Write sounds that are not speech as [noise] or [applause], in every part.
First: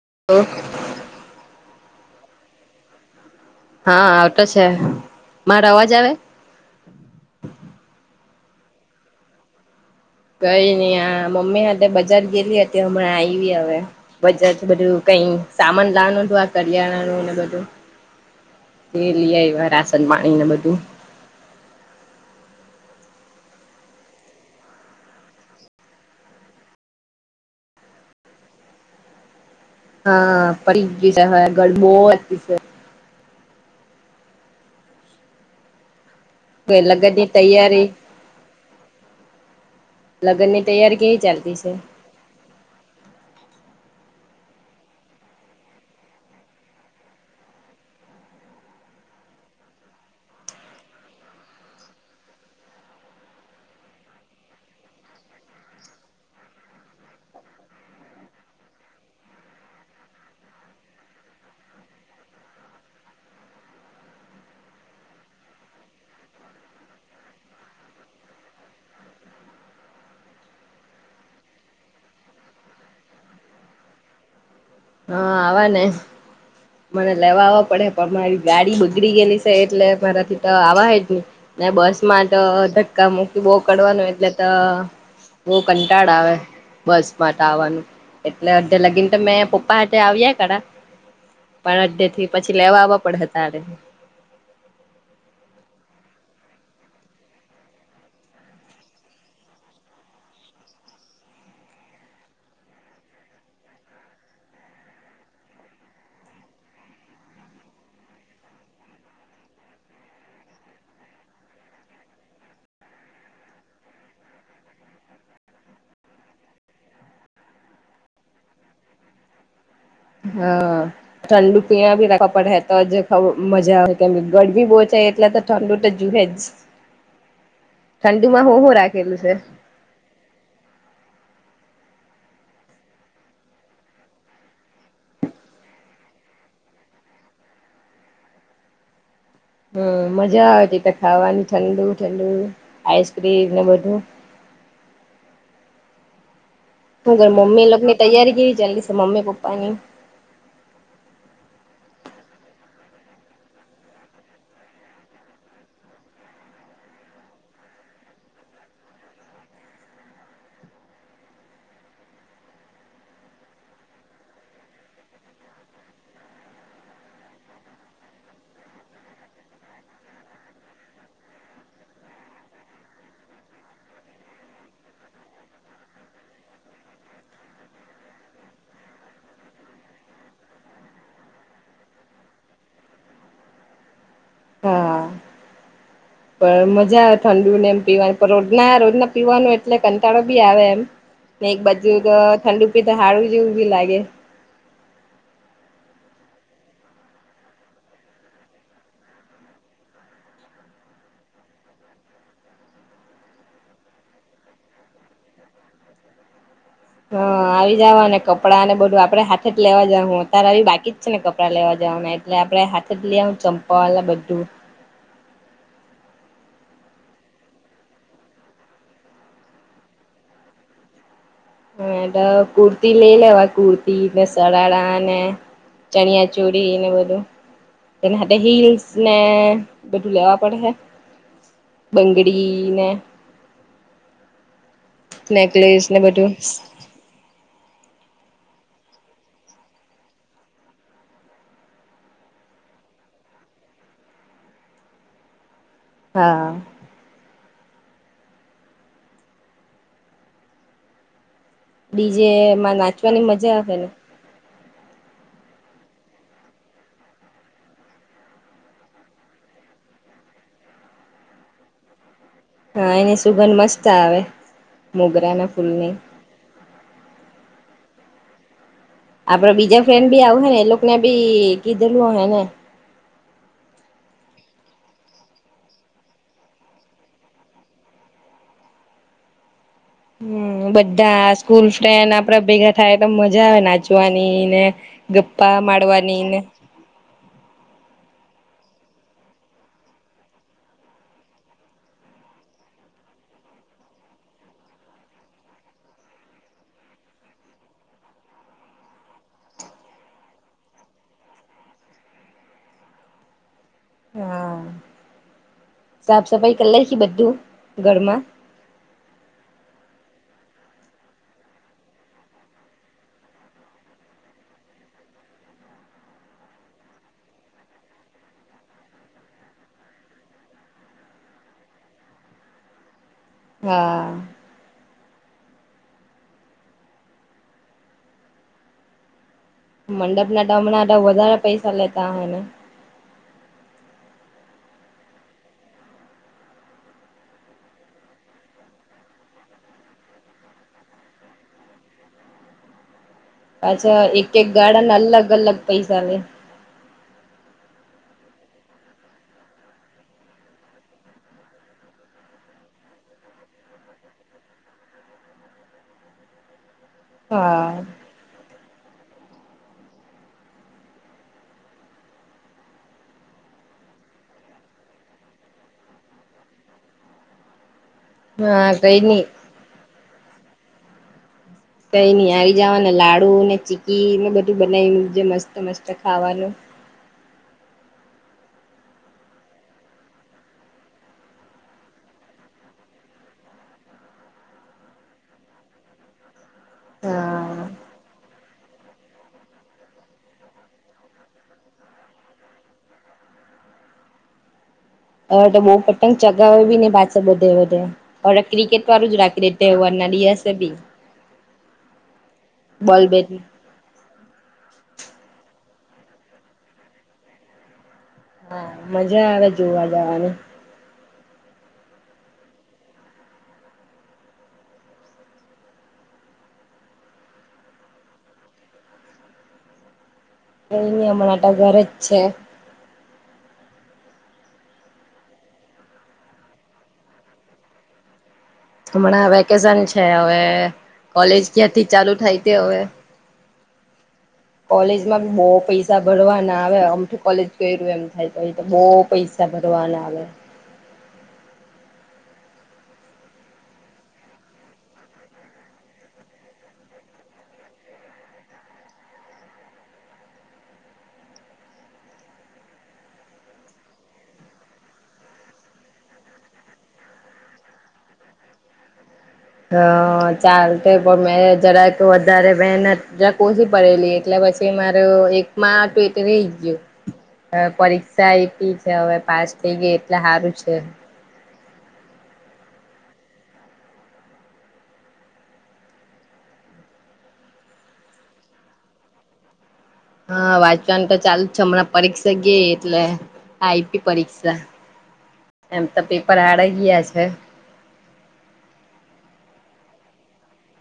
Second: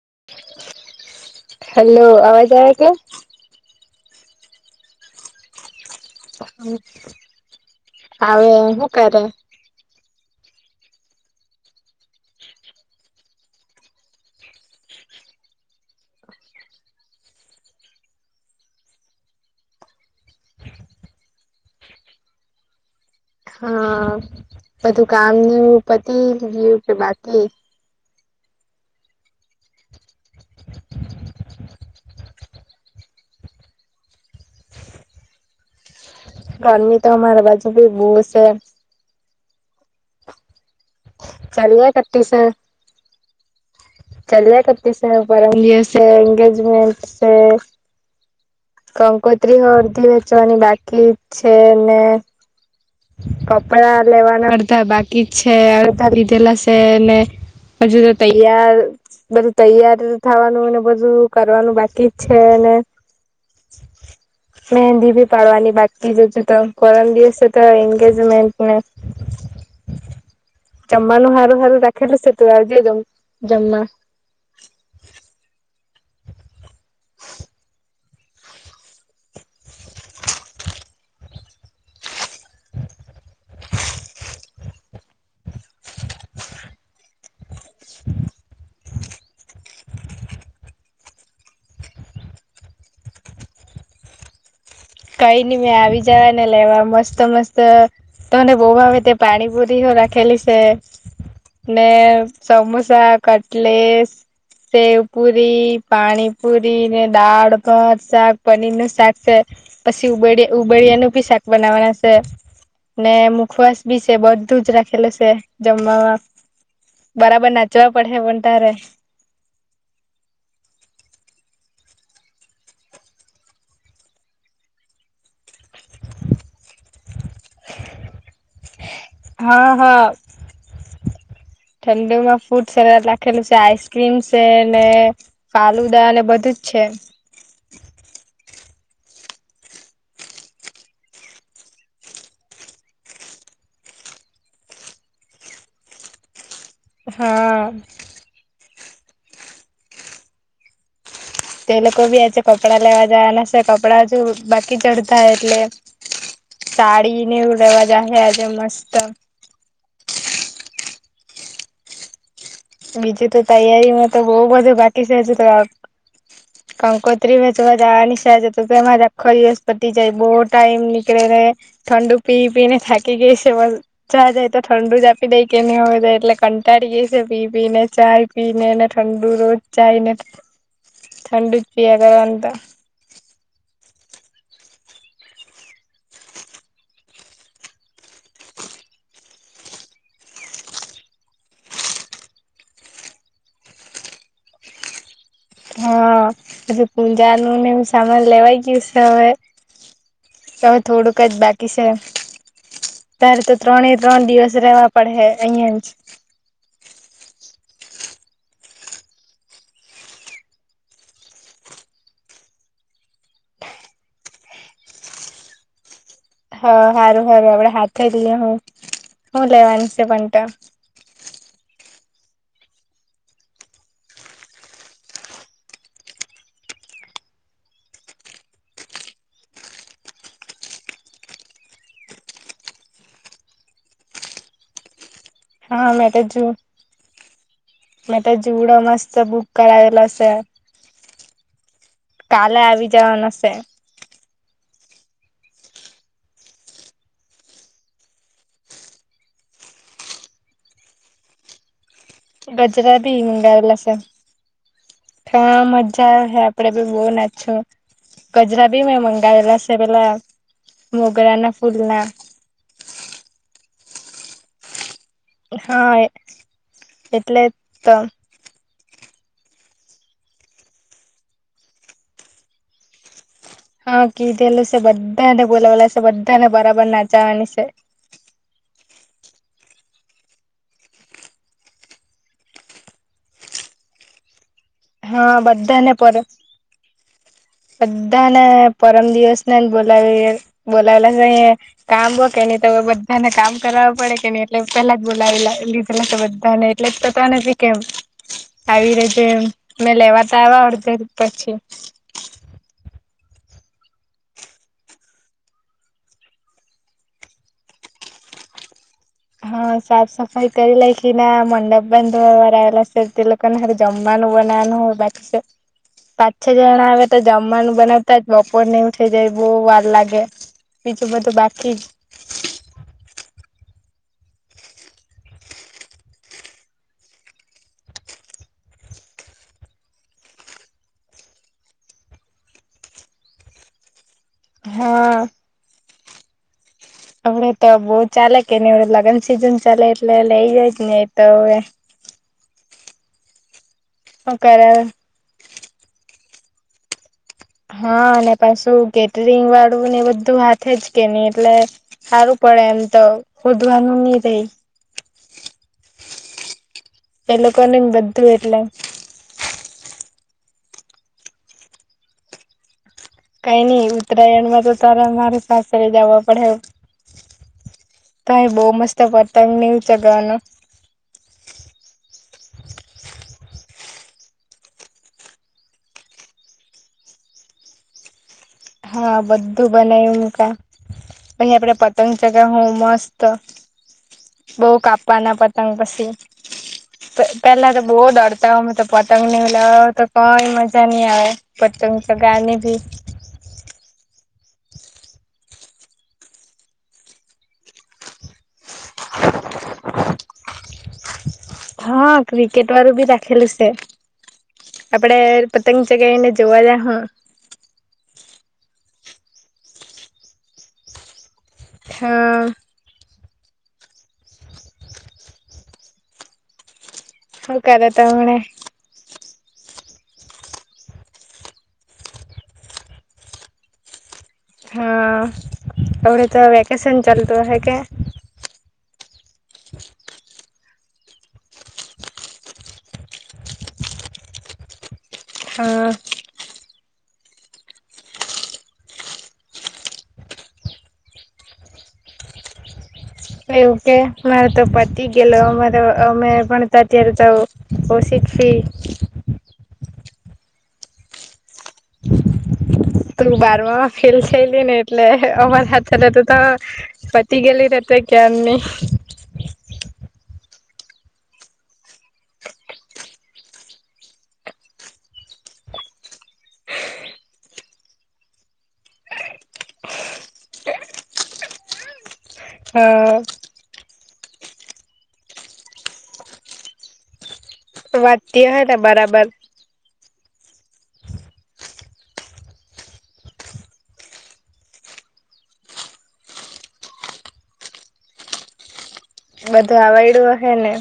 હ હેલો અવાજ આવે કે? હા આવતો છે. મારો અવાજ આવે હવે હુ કરે કઈ નઈ આ મમ્મી હાતે બજાર ગેલી હતી. હમણાં આવી હવે. બજાર બધું સામાન લાનું હતું આ કરિયાણાનું ને બધું [inaudible] તે લઇ આવ્યા રાસન પાણી ને બધું [inaudible] હા બધું કામ પતિ ગયું કે બાકી? હા પડીજ હવે ગરબો [unintelligible] છે ગરમી તો લગ્નની અમારી બાજુ ભી બવ છે. લગ્ન ની તૈયારી કેવી ચાલતી છે? ચાલ્યા કરતી છે ચાલ્યા કતી છે. પરમ દિવસે એંગેજમેન્ટ છે. કંકોત્રી અડધી વેચવાની બાકી છે. ને કપડા લેવાના અડધા બાકી છે. અડધા લીધેલા છ ને હજુ તો તૈયાર બધું તૈયાર થવાનું ને બધું કરવાનું બાકી જ છે. ને મહેંદી ભી પાડવાની બાકી જજત પરમ દિવસે તો એંગેજમેન્ટન્ટને જમાનું હારું હારું રાખેલી સ તો આવ જે, જમા હા આવાને. મને લેવાવા પડે. પણ મારી ગાડી બગડી ગયેલી એટલે મારાથી તો આવાહેજ નહી ને બસ માં તો ધક્કા મુક્યું બહુ કડવાનું એટલે તો બહુ કંટાળો આવે બસ મા તો આવવાનું. એટલે અડધે લાગીને તો મેં પપ્પ પ આવયા કડા પણ અડધે થી પછી લેવાવા પડહે તારે કઈ નહ મેં આવી જવાને લેવા. મસ્ત મસ્ત તને બૌ ભાવ તે પાણી પુરી હ રાખેલી છે ને સમોસા કટલેસ સેવ પુરી પાણીપુરી ને દાળ ભાત શાક પનીર નું શાક છે. પછી ઉબડ ઉબડિયાનું ભી શાક બનાવાના છે. ને મુખવાસ બી છે બધું જ રાખેલું છે જમવામાં બરાબર નાચવા પડે પણ તારે હા ઠંડુ પિયા ભીડ હે તો મજા આવે ગરી બહ એટલે ઠંડુ તો જુએજ ઠંડુમાં હું હું રાખેલું છે? હા [inaudible] ઠંડુ માં ફૂડ સરત રાખેલું છે આઈસક્રીમ છે ને ફાલુદા અને બધું જ છે. છે હમ મજા આવેતીટ ખાવાની ઠંડુ ઠંડુ આઈસક્રીમ ને બધું [inaudible] હું ઘર હા મમ્મી લગની તૈયારી કેવી ચાલી છે મમ્મી પપ્પાની તો એ લોકો ભી આજે કપડા લેવા જાયના કપડા હજુ બાકી ચડતા એટલે સાડીને એવું લેવા જશે આજે મસ્ત બીજું તો તૈયારીમાં તો બહ બધું બાકી છે હજુ તો કંકોત્રી ભ તો જવાની સા તું કેમાંખો દિવસપતિ જાય બહુ ટાઈમ નીકળે ઠંડુ પી પી ને થાકી ગઈ છેા જાય તો ઠંડુ જ આપી દઈ કેને હોય જાય એટલે એટલે કંટાળી ગઈ છે પી પી ને ચાય પી ને ઠંડુ રોજ ચાઈ ને ઠંડુ જ પિયા કરે એમ તો હા પણ મજા આવે ઠંડુ ને એમ પીવાની પણ રોજના રોજના પીવાનું એટલે કંટાળો બી આવે એમ ને એક બાજુ તો ઠંડુ પી તો હળું જેવું બી લાગે [inaudible] હા પછી પૂજા નું ને એ સામાન લેવાઈ ગયું છે હવે હવે થોડુંક જ બાકી છે એમ ત્યારે તો ત્રણે ત્રણ દિવસ રેવા પડે અહિયાં જ હ આવી જાઓ અને કપડાં ને બધું આપડે હાથે જ લેવા જાઉ હું અત્યારે આવી બાકી જ છે ને કપડાં લેવા જઉં એટલે આપડે હાથે જ લઇ આવું ચંપા એ બધું [inaudible] હા હારું હારું આપડે હાથે જ લેહું હું લેવાની છે પણ? માં તો કુર્તી લઈ લેવા આ કુર્તીને સડાડાને ચણિયા ચૂડીને બધું તેના હાથે હિલ્સ ને બેધું લવા પડશે. બંગડીને નેકલેસને બધું મે તો જુડો મસ્ત બુક કરાવેલસે કાલે આવી જવાનું હશે હા ડીજે માં ગજરા નાચવાની ભી મજા આવે મુંગાવલા ને છે હ મજા આવે હ આપડે બી બહ નાચું કજરા બી મેં મંગાવેલા છે પેલા મોગરા ના ફૂલ ના હા એની સુગંધ મસ્ત આવે મોગરા ના હા ફૂલની એટલે તો આપડ બીજા ફ્રેન્ડ બી આવ હે ને એ લોકોને બી કીધેલું હ ને હા કીધેલું છે બધાને બોલાવાલા છે બધાને બરાબર નાચાવાની છે [inaudible] હમ્મ બધા સ્કૂલ ફ્રેન્ડ આપડાે ભેગા થાય તો મજા આવે નાચવાની ને હા ગપ્પા બધા ને પે મારવાની તતને પરમ દિવસ નેને બોલાવી બોલાવેલાહી કામ બો કે ન તો બધા તને કામ કરાવવા પડે કે ન એટલે પેલા જ બોલાવી લીધેલા તો બધા ને એટલે પતા નથી કેમ આવી રીતે મેં લેવાતા આવ અર્ધર પછી હા સાફ સફાઈ કરલાય છે બધું ઘરમાં? હા સાફ સફાઈ તો એ ના મંડપ ધોયેલા તમે જમવાનું પણ જોવાનું [unintelligible] પાંચ છ જણા આવે તો જમવાનું બનાવતા જ બપોર નઈ ઉઠી જાય બહુ વાર લાગે બીજુંભધ બાકી હા મંડપ ના ટામણા તો વધારેા પૈસા લેતા હને હા અમને તો બઉ ચાલે કે ન લગ્ન સિઝન ચાલે એટલે લઇ જાયજ ને તો હવે પાછા એક શું એક કરે ગાળાના અલગ અલગ પૈસા આવે હા અને પાછું કેટરિંગ વાળું ને બધું હાથે જ કે નહી એટલે સારું પણ એમ તો ખોદવાનું નહીં રે. એ લોકો ને હા બધું એટલે કઈ નઈ ઉત્તરાયણમાં તો તારે મામારે પાસરે જવા પડે. તો બહુ હા મસ્ત કઈ નઈ પતંગ ને ચગવાનું કઈ આવી જવા ને લાડુ ને ચીકી બધું બનાવી જે મસ્ત મસ્ત ખાવાનું હા બધું બનાયું મૂકીએ. અહી આપડે પતંગ ચગાવ મસ્ત બઉ કાપવાના પતંગ પછી હા પેલા તો બહ દર્દ તો પતંગ નીવ લાવ તો કોઈ મજા નઈ આવે પતંગ ચગાવવાની બી હવે તો બહ પતંગ ચગાવે બી ને પાછ બધે બેવે ક્રિકેટ જ રાખી દે તહેવાર ના દિવસે ભી હા ક્રિકેટ વાળુ બી રાખેલું છે. આપડે પતંગ ચગાઈને જોવા જ હું હા મજા આવે જોવા જવાની હા. હકદતા મણે એહી હમણાટ ઘર જ છે. હા આવડે તો વેકેશન ચાલતું હ કે હમણાં વેકેશન છે હવે કોલેજ ક્યાંથી ચાલુ થાય તે હવે કોલેજ માં બી બહ હા પૈસા ભરવા ના આવે. કોલેજ ગય્યું એમ થાય તો તો બહુ પૈસા ભરવાના આવે. એ એવું કે મારો તો પતી ગેલો અમારો અમે પણ અત્યારે તોષી છે. ત બારમાં ફલ થયેલી એટલે અમર હાથ [inaudible] શ કેની હા ચાલ પણ મેં જરા કે વધારે વહેનત જ ઓછી પડેલી એટલે પછી માર એક હતું એટ રહી ગયું. હવે પરીક્ષા આપી છે હવે પાસ થઈ ગઈ એટલે સારું છે. હ વાતી હ ને બરાબર. હા વાંચવાનું તો ચાલુ છે હમણાં પરીક્ષા ગય એટલે આઈપી પરીક્ષા એમ તો પેપર હારા ગયા છે. બધું આવડડું હશે ને.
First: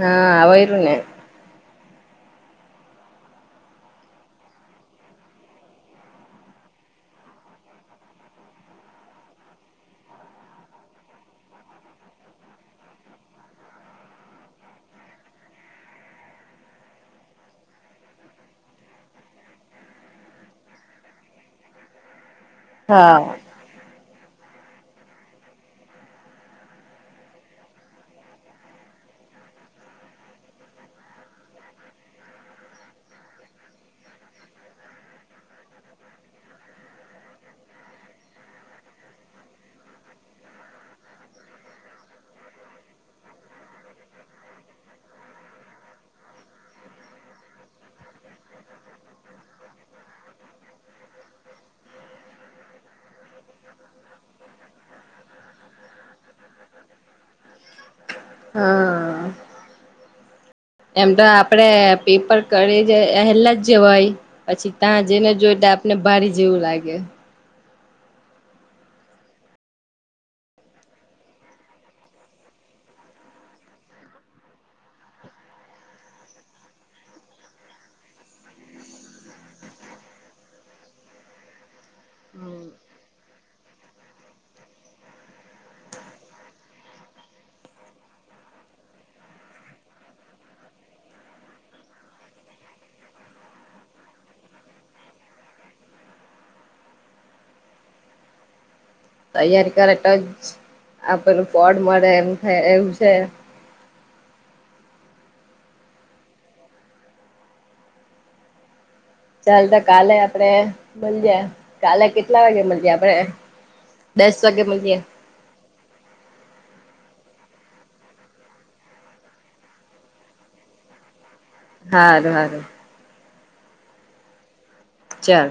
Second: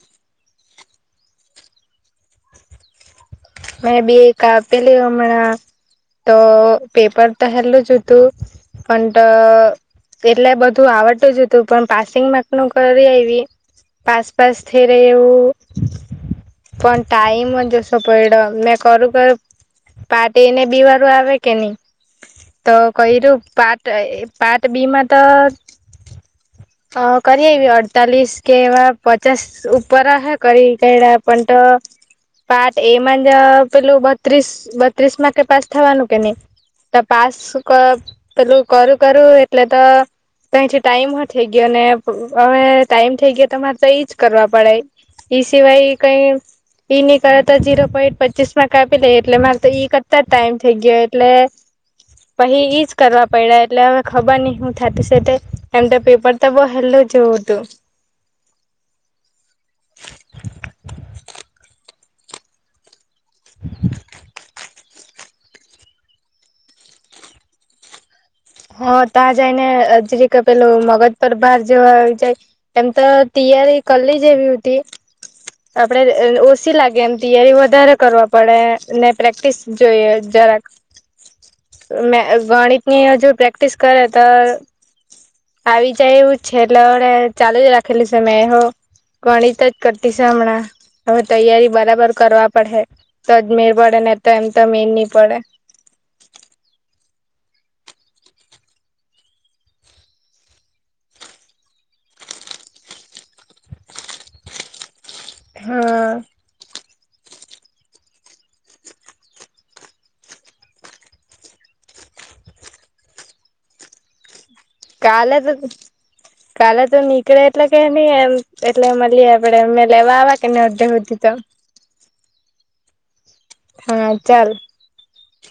હા આવયરને મેં બી એકા પેલી હમણા તો પેપર તો હલું જ હતું પણ એટલે બધું આવડતું જ હતું પણ પાસિંગ માં નું કરી એ પાસ પાસથીરે એું પણણ ટાઈમ જોસ પેડ મેં કરું કરું પાટીને બી વારું આવે કે નહી. તો હા કું પાર્ટ પાર્ટ બી માં તો હ કરી હવી અડતાલીસ કેવા પચાસ ઉપર હ કરી કેઈડા પન્ટ હમ. પાર્ટ એ માં જ પેલું બત્રીસ બત્રીસ માં કે પાસ થવાનું કે નહી. તો પાસ પેલું કરું કરું એટલે તો ક જે ટાઈમ થઈ ગયો ને હવે ટાઈમ થઈ ગયો તમારે તો એજ કરવા પડે. એઈ સિવાય કઈ ઈ નની કરે તો ઝીરો પોઈન્ટ પચીસ માં કાપી લે એટલે મારે તો ઈ કરતા ટાઈમ થઇ ગયો એટલે પહી ઈજ કરવા પડ્યા એટલે હવે ખબર નહ હું થ એમ તો ર ત બ હલો છટું હા. એમ તો આપડે પેપર કરી એલા જ હોય પછી ત્યાં જેઈને જોઈ તો આપને બારી જેવું લાગે હા ત જાયને જે ક પેલ મગધ પર્વાર જે જાય એમ તો ત્યારે કલી જેવી હતી આપડે ઓછી લાગે એમ તૈયારી વધારે કરવા પડે ને પ્રેક્ટિસ જોઈએ હમ ગણિતની હજુ પ્રેક્ટિસ કરે તો આવી જાય હું છેલા વડે ચાલુ જ રાખી સમ મે હો ગણિત જ કટી શમણા હવે તૈયારી બરાબર કરવા પડે તો જ મે પડે ને તો એમ તો મેર નહી પડે [inaudible] તૈયારી કરે તો જ આપેલું પડ મળે એમ થાય એવું છે હા ચાલ તો કાલે આપડે મળીજયા કાલે કેટલા વાગે મળીજયા આપડે બસ કાલે તો કાલે તો નીકળે એટલે કે નહ એમ એટલે મળીએ આપડે એ લેવાવા કેને અધી તો હારુ હારુ હા ચાલ ચાર